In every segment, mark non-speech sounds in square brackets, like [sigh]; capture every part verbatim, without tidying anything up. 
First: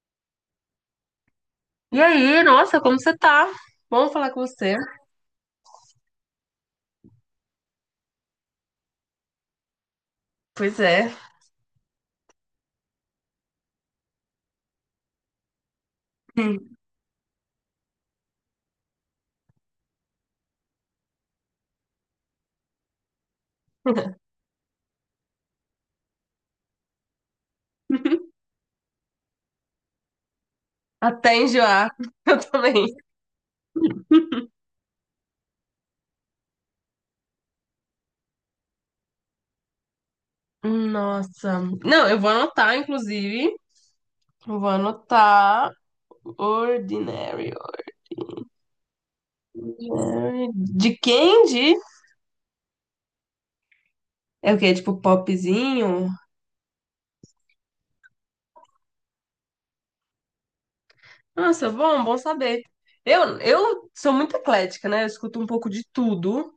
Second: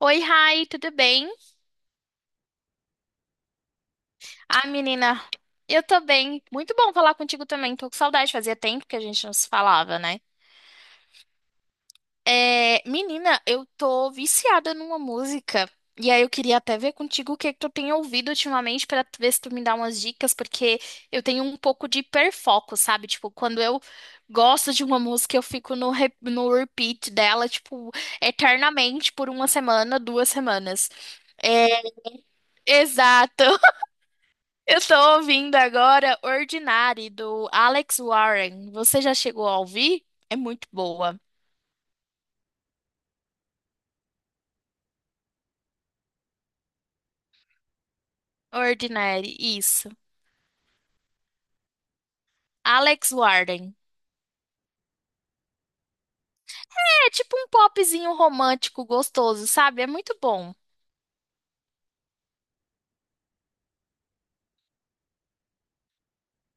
Oi, Rai, tudo bem? E aí, nossa, como você tá? Bom falar com Ah, você. menina, eu tô bem. Muito bom falar contigo também. Tô com saudade, fazia tempo que a gente não se falava, né? Pois é. É, menina, eu tô viciada numa música. E aí eu [laughs] queria Hum. até ver contigo o que que tu tem ouvido ultimamente pra tu ver se tu me dá umas dicas, porque eu tenho um pouco de hiperfoco, sabe? Tipo, quando eu gosto de uma música, eu fico no, re- no repeat dela, tipo, eternamente por uma semana, duas semanas. Até É, enjoar. [laughs] Eu também. exato. Eu tô ouvindo agora Ordinary, do Alex Warren. Você já chegou a ouvir? É muito boa. Nossa. Não, eu vou anotar, inclusive. Eu vou anotar Ordinary. Ordinary, isso. Ordinary. De quem? De... Alex Warren. É o quê? Tipo popzinho? É tipo um popzinho romântico gostoso, sabe? É muito bom. Nossa, bom, bom saber. Eu, eu sou muito eclética, né? Eu escuto um pouco de tudo.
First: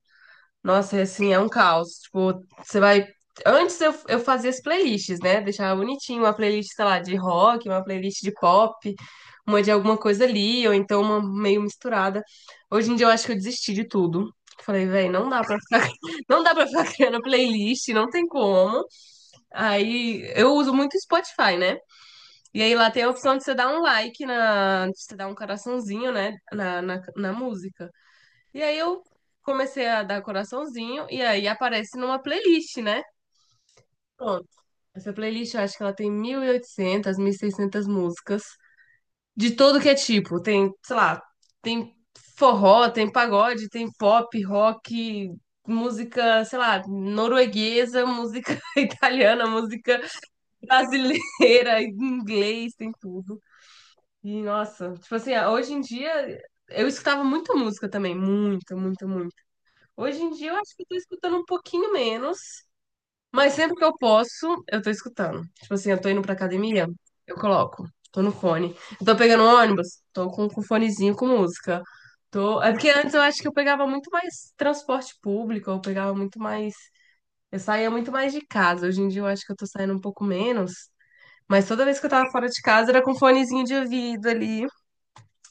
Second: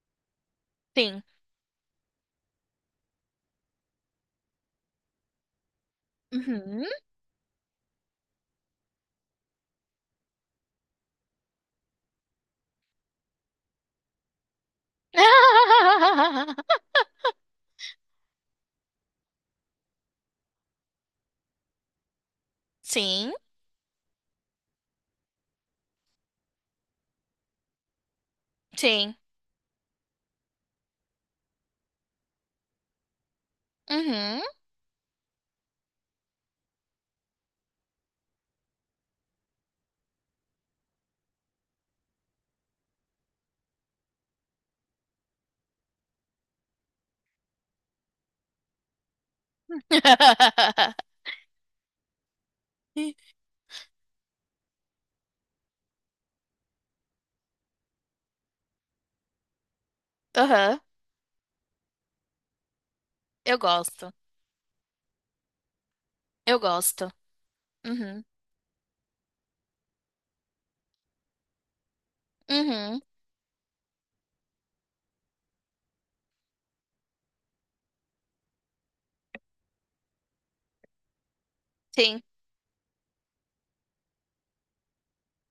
Nossa, é Sim. assim, é um caos. Tipo, você vai. Antes eu, eu fazia as playlists, né? Deixava bonitinho uma playlist, sei Uhum. lá, de rock, uma playlist de pop, uma de alguma coisa ali, ou então uma meio misturada. Hoje em dia eu acho que eu desisti de tudo. Falei, velho, não dá pra ficar, [laughs] não dá pra ficar [laughs] criando playlist, não tem como. Aí eu uso muito o Spotify, né? E aí lá tem a Sim, opção de você dar um like na, de você dar um coraçãozinho, né, na, na, na música. E aí eu sim. comecei a dar coraçãozinho e aí aparece numa playlist, né? Uhum. Pronto. Essa playlist eu acho que ela tem mil mil e oitocentas mil e seiscentas músicas de todo que é tipo. Tem, sei lá, tem forró, tem pagode, tem pop, rock, música, sei lá, norueguesa, música [laughs] italiana, música [laughs] brasileira, [laughs] inglês, tem tudo. E nossa, tipo assim, hoje em dia eu escutava muita música também, muita, muita, muita. Hoje em dia eu acho Aham. que eu tô escutando um pouquinho menos, mas Eu sempre que eu gosto. posso, eu tô escutando. Tipo assim, eu tô indo pra Eu academia, gosto. eu coloco, tô Uhum. no fone. Eu tô pegando um ônibus, tô com, com fonezinho com música. Tô... É porque Uhum. antes eu acho que eu pegava muito mais transporte público, eu pegava muito mais. Eu saía muito mais de casa. Hoje em dia eu acho que eu tô saindo um pouco menos. Mas toda vez que eu Sim. tava fora de casa era com fonezinho de ouvido ali.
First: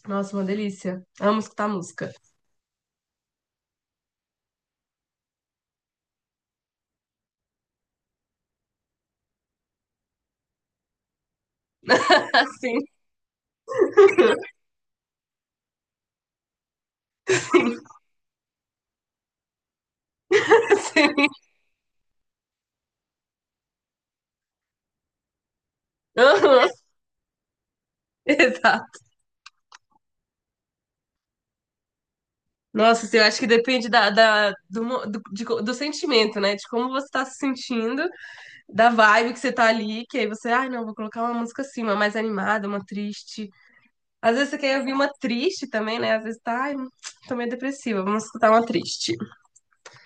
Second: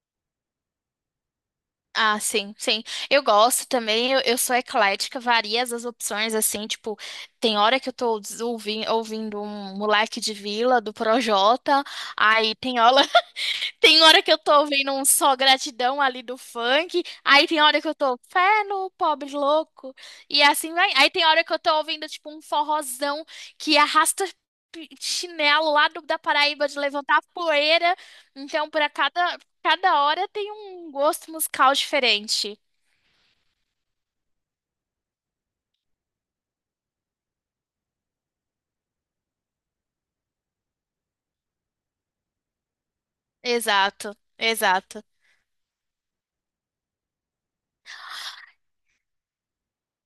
Nossa, uma delícia. Amo escutar música. Ah, sim, sim. Eu gosto também, eu, eu sou eclética, varia as opções, assim, tipo, tem hora que eu tô ouvindo, ouvindo um moleque de vila do Projota, [laughs] aí Assim, tem hora, tem hora que eu tô ouvindo um só gratidão ali do funk, aí tem sim, hora que eu tô fé no pobre louco, e assim vai. Aí tem sim. hora que eu tô ouvindo tipo um forrozão que arrasta pi- chinelo lá do- da [laughs] Aham, Paraíba de levantar poeira. Então, para exato. cada, cada hora tem um gosto musical diferente. Nossa, assim, eu acho que depende da, da- do, mo- do, de co- do sentimento, né? De como você tá se sentindo, da vibe que você tá ali, que aí você, ai, não, vou colocar uma música assim, uma mais animada, uma triste. Exato, Às vezes você quer ouvir exato. uma triste também, né? Às vezes tá, ai, tô meio depressiva, vamos escutar uma triste.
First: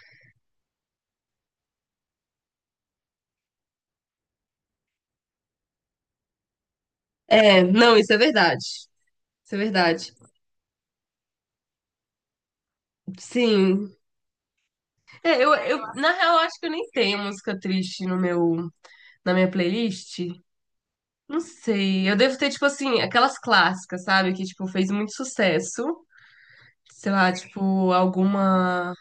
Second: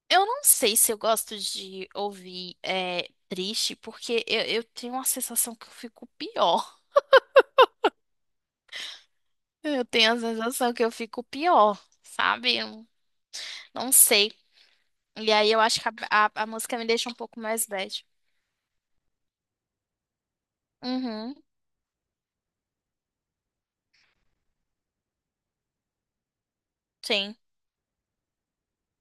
Eu não sei se eu gosto de ouvir é, triste, porque eu, eu tenho uma sensação que eu fico pior. É, não, isso é verdade. Isso é Eu verdade. tenho a sensação que eu fico pior, sabe? Eu não Sim. sei. E É, aí eu, eu eu, acho que na a, a, real, eu a acho que eu música me nem deixa um tenho pouco música mais triste bad. no meu, na minha playlist. Uhum, Não sei. Eu devo ter, tipo assim, aquelas clássicas, sabe? Que, tipo, fez muito sucesso. Sei lá, sim, tipo, alguma,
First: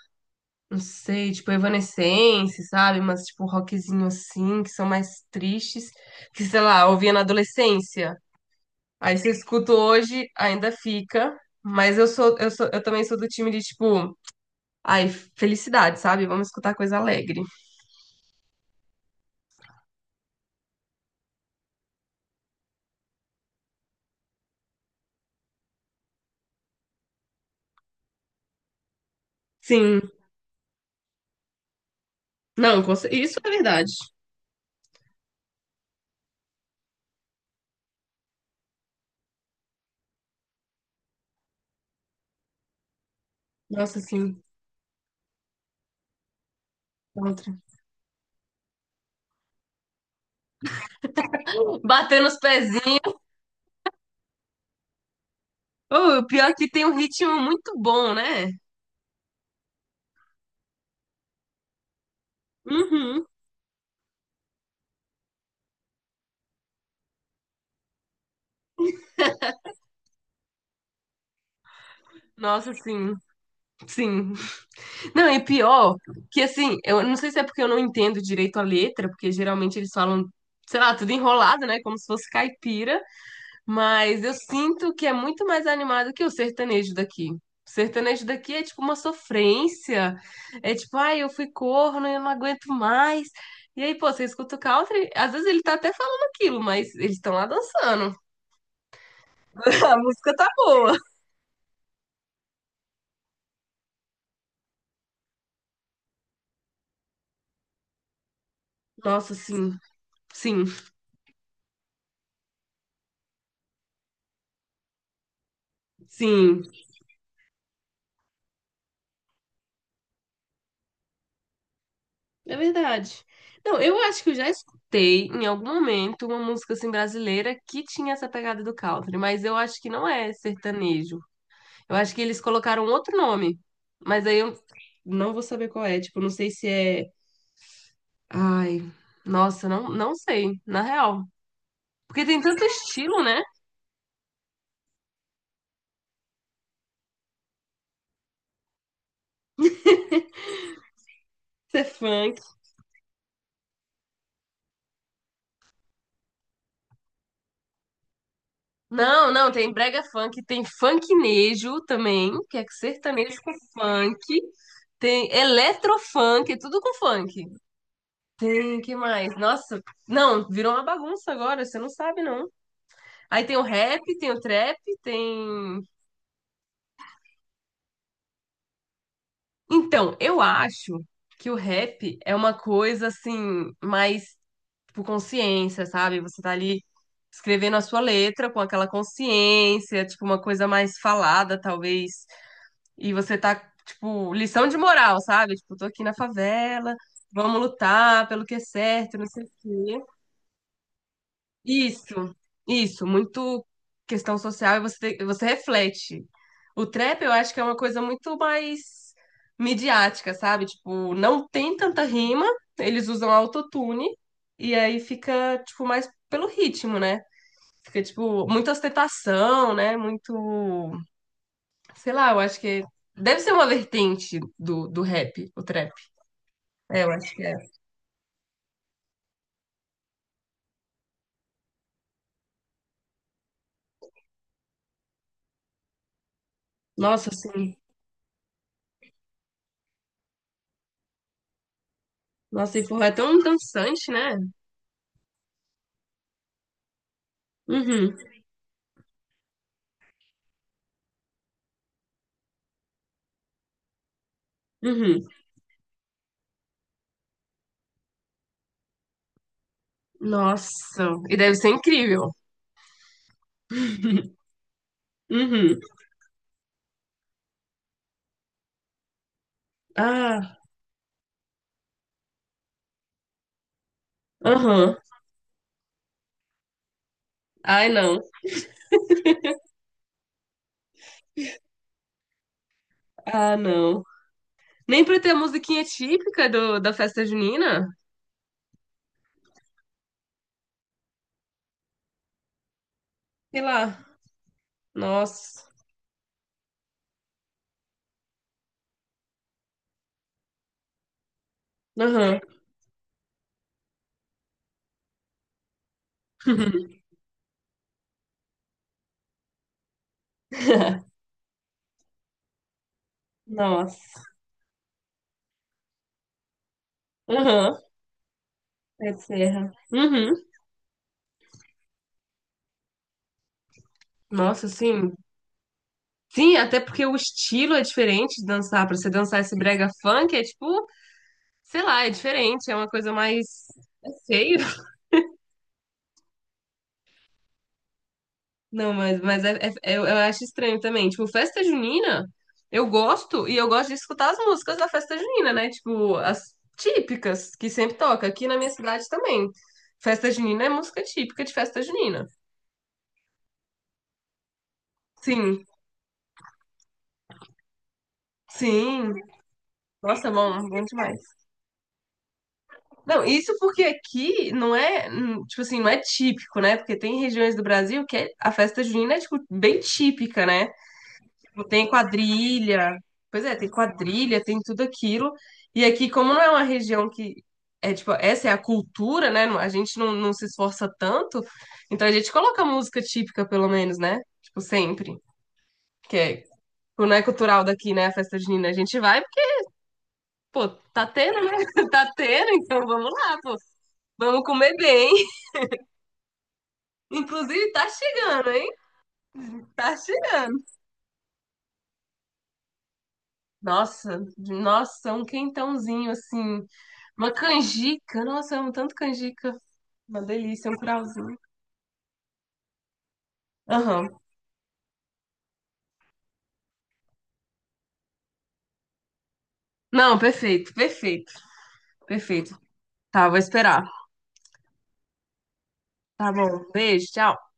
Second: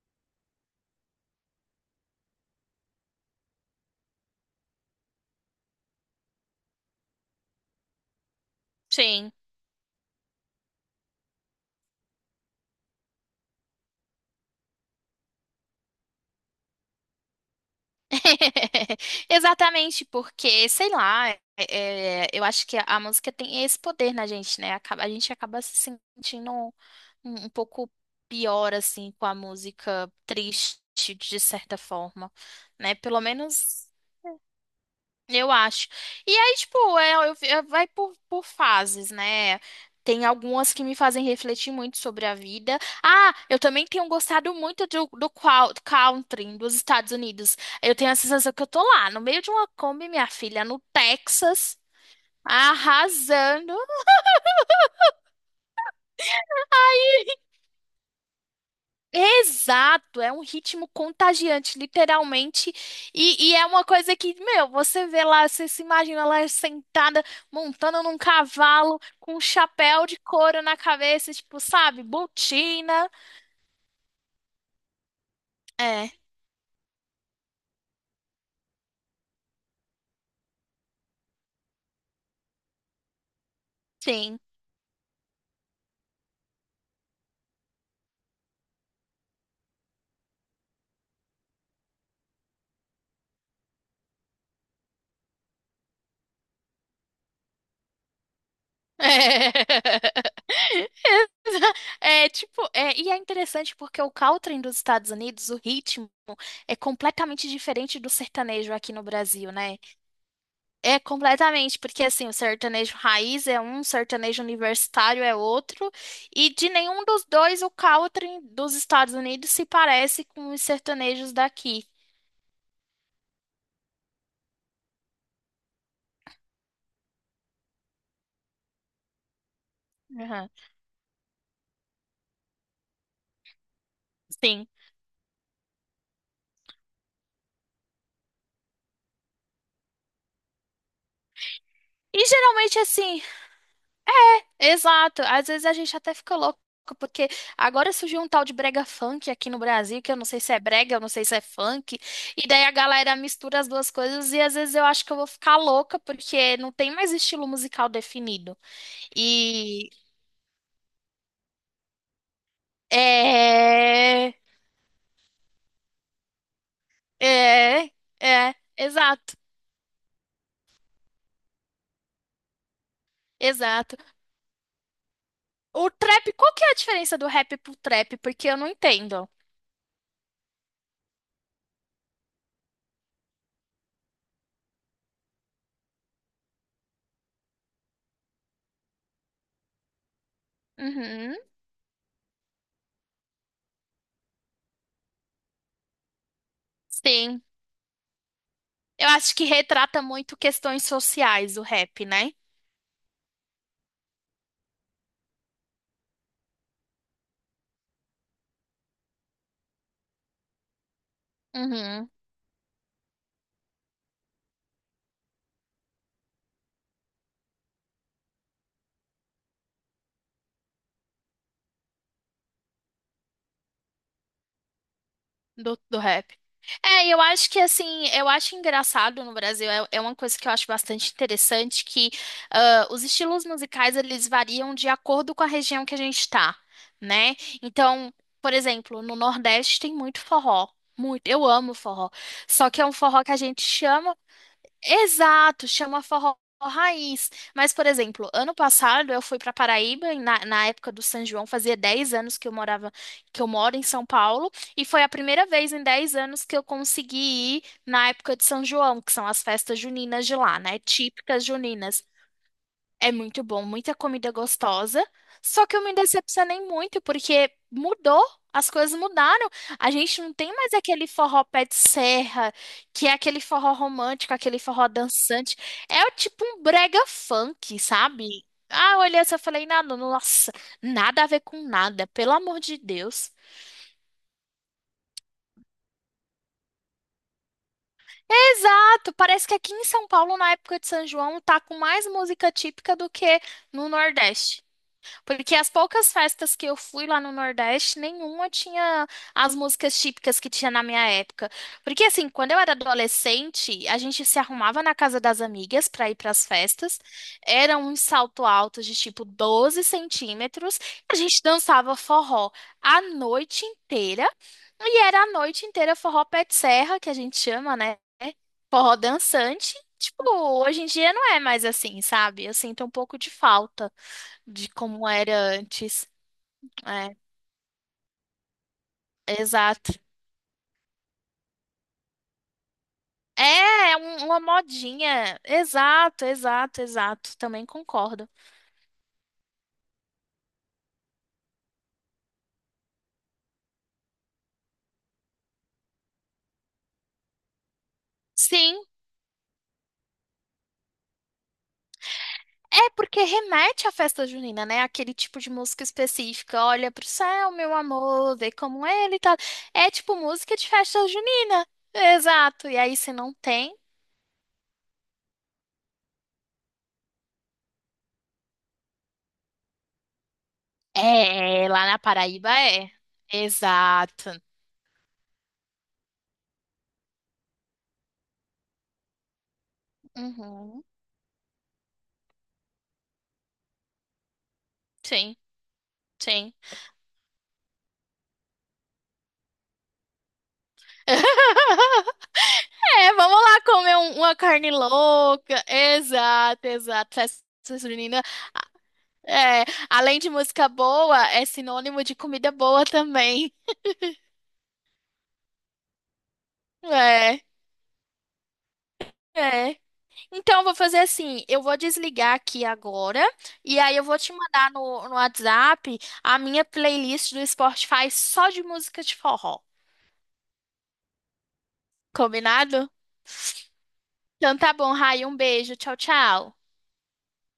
não sei, tipo Evanescence, sabe? Mas tipo rockzinho assim, que são mais tristes, que sei lá, eu ouvia na adolescência. Aí se sim. escuta hoje, ainda fica, mas eu sou eu sou eu também sou do time de tipo, ai, felicidade, sabe? Vamos escutar coisa alegre. [laughs] Exatamente, porque, sei lá, é, eu acho que a, música tem esse poder na gente, né? Acaba- a gente acaba se sentindo um, um pouco pior, assim, com a Sim. música triste, de certa forma, Não, com né? cer- Pelo isso é menos. verdade. Eu acho. E aí, tipo, é, eu- é- vai por, por fases, né? Tem algumas que me fazem refletir muito sobre a vida. Ah, eu também Nossa, tenho sim. gostado muito do, do qual- country dos Estados Outra. Unidos. Eu tenho a sensação que eu tô lá, no meio de uma Kombi, minha filha, no Texas, Batendo os pezinhos. arrasando. Oh, o pior é que tem um ritmo muito bom, né? Exato, é um ritmo contagiante, literalmente. Uhum. E, e é uma coisa que, meu, você vê lá, você se imagina lá sentada, montando num cavalo, com um chapéu de couro na cabeça, tipo, sabe, Nossa, botina. sim. Sim, não, e pior, É, que assim, eu não sei se é porque eu não entendo direito a letra, porque geralmente eles falam, sei lá, tudo enrolado, né? Como se fosse caipira, mas eu sim. sinto que é muito mais animado que o sertanejo daqui. O sertanejo daqui é tipo uma sofrência. É tipo, ai, eu fui corno, eu não aguento mais. E aí, pô, você escuta o country, às vezes ele tá até falando aquilo, mas eles estão lá dançando. [laughs] A música [laughs] tá boa. É, tipo, é, e é interessante porque o country dos Estados Unidos, o ritmo, é completamente diferente do sertanejo aqui no Nossa, Brasil, sim, né? sim, É completamente, porque assim, o sertanejo raiz é um, o sertanejo universitário é outro, e sim. de nenhum dos dois o country dos Estados Unidos se parece com os sertanejos daqui. É verdade. Não, eu acho que eu já escutei em algum momento uma música assim brasileira que tinha essa pegada do country, mas eu acho que não é Aham, sertanejo. Eu acho que eles colocaram um outro nome, mas aí eu sim. não vou saber qual é. Tipo, não sei se é. Ai, nossa, não, não sei, na real. E Porque tem tanto geralmente assim, estilo, né? exato, às vezes a gente até fica louco, porque agora surgiu um tal de brega funk aqui no Brasil, que eu não sei se é brega, eu não sei se é Ser funk, funk. e daí a galera mistura as duas coisas e às vezes eu acho que eu vou ficar louca, porque não tem mais estilo musical definido. Não, não, tem E brega funk, tem funknejo também, que é sertanejo com funk, é, tem eletrofunk, é tudo com funk. é, é, Tem, que mais? exato, Nossa, não, virou uma bagunça agora, você não sabe, não. Aí tem o exato. rap, tem o trap, tem. O trap, qual que é a diferença do rap pro trap? Porque eu não entendo. Então, eu acho que o rap é uma coisa assim, mais tipo consciência, sabe? Você tá ali escrevendo a sua letra com aquela consciência, tipo, uma coisa mais Uhum, falada, talvez. E você tá, tipo, lição de moral, sabe? Tipo, tô aqui na favela, sim. vamos lutar pelo que é Eu certo, não acho que sei o retrata quê. muito questões sociais o rap, né? Isso, isso, muito questão social e você, te- você reflete. O trap eu acho que é uma coisa muito mais midiática, sabe? Tipo, não tem tanta Uhum. rima, eles usam autotune e aí fica, tipo, mais pelo ritmo, né? Fica, tipo, muita ostentação, né? Muito, sei lá, eu acho que deve ser uma vertente do, do rap, o do, trap. do rap. É, É, eu eu acho que acho é. que assim, eu acho engraçado no Brasil, é, é uma coisa que eu acho bastante interessante, que ah, os estilos musicais eles variam de acordo com a região que a gente tá, Nossa, né? assim, Então, por exemplo, no Nordeste tem muito forró. Muito, eu amo forró. Só nossa, que é e um porra, é forró que tão a gente dançante, chama. né? Exato, chama forró raiz. Mas, por Uhum, exemplo, ano passado eu fui para Paraíba, e na, na época do São João, fazia dez anos que eu morava, que eu moro em São Paulo, e foi a uhum. primeira vez em dez anos que eu consegui ir na época de São João, que são as festas juninas de lá, né? Nossa, e Típicas deve ser juninas. incrível. É muito bom, muita comida gostosa. Só que Uhum. eu me decepcionei muito porque mudou, as coisas mudaram. A gente não tem Ah, mais aquele forró pé de serra, que é aquele forró romântico, aquele forró aham. dançante. É o tipo um brega funk, Ai, não. sabe? Ah, eu olhei assim, eu falei, nada, nossa, nada a ver com nada, pelo amor de Deus. Ah, não. Nem pra ter a musiquinha típica do, da festa junina? Exato, parece que aqui em São Paulo, na época de São João, tá com mais música típica do que Sei no lá. Nordeste. Porque Nossa. as poucas festas que eu fui lá no Nordeste, nenhuma tinha as músicas típicas que tinha na minha época. Porque assim, Aham. quando eu era adolescente, a gente se arrumava na casa das amigas para ir para as festas. Era um salto alto de tipo doze centímetros. A gente dançava forró a noite Nossa. inteira. E era a noite inteira forró pé de serra, que a gente chama, Aham. né? Forró Pé de serra. dançante. Tipo, Uhum. hoje em dia não é mais assim, sabe? Eu sinto um pouco de falta Nossa, de como sim. era antes. Sim, até porque o É, estilo é diferente de dançar. Pra você dançar esse brega exato. funk é tipo, sei lá, é diferente. É uma coisa mais. É, é É um- uma feio. modinha. Exato, exato, exato. Também concordo. Não, mas, mas é, é- eu, eu acho estranho também. Tipo, festa junina, eu gosto e eu gosto de escutar as músicas da festa junina, né? Tipo, as típicas que sempre toca. Aqui na minha Sim, cidade também. Festa junina é música típica de festa junina. é porque remete à festa junina, né? Aquele tipo de Sim, música específica. Olha pro céu, meu amor, vê como sim. ele tá. É tipo Nossa, música de bom, bom festa demais. junina. Exato. E aí, se Não, não isso tem. porque aqui não é, hum, tipo assim, não é típico, né? Porque tem regiões do Brasil que é- a festa junina é, tipo, bem típica, né? Tipo, É, lá tem na Paraíba é. quadrilha. Pois é, tem Exato. quadrilha, tem tudo aquilo. E aqui, como não é uma região que é tipo, essa é a cultura, né? A gente não, não se Uhum. esforça tanto, então a gente coloca música típica, pelo menos, né? Tipo, sempre. Sim, Que é, sim. tipo, não é cultural daqui, né? A festa junina. A gente vai, porque, pô, tá tendo, né? [laughs] Tá [laughs] tendo, então vamos É, lá, vamos pô. lá comer um- uma Vamos carne comer bem. [laughs] louca. Exato, exato. Festa Inclusive, tá junina. chegando, hein? É, Tá além de chegando. música boa, é sinônimo de comida boa também. Nossa, nossa, é um quentãozinho assim. Uma É, canjica. Nossa, eu amo tanto canjica. é. Uma Então, eu delícia, vou um fazer curauzinho. assim: eu vou desligar aqui agora, e aí eu Aham. vou te mandar no, no WhatsApp a minha playlist do Spotify só de música de forró. Não, perfeito, perfeito, perfeito. Combinado? Tá, vou esperar. Então tá bom, Rai, um beijo. Tchau, Tá tchau. bom. Beijo, tchau.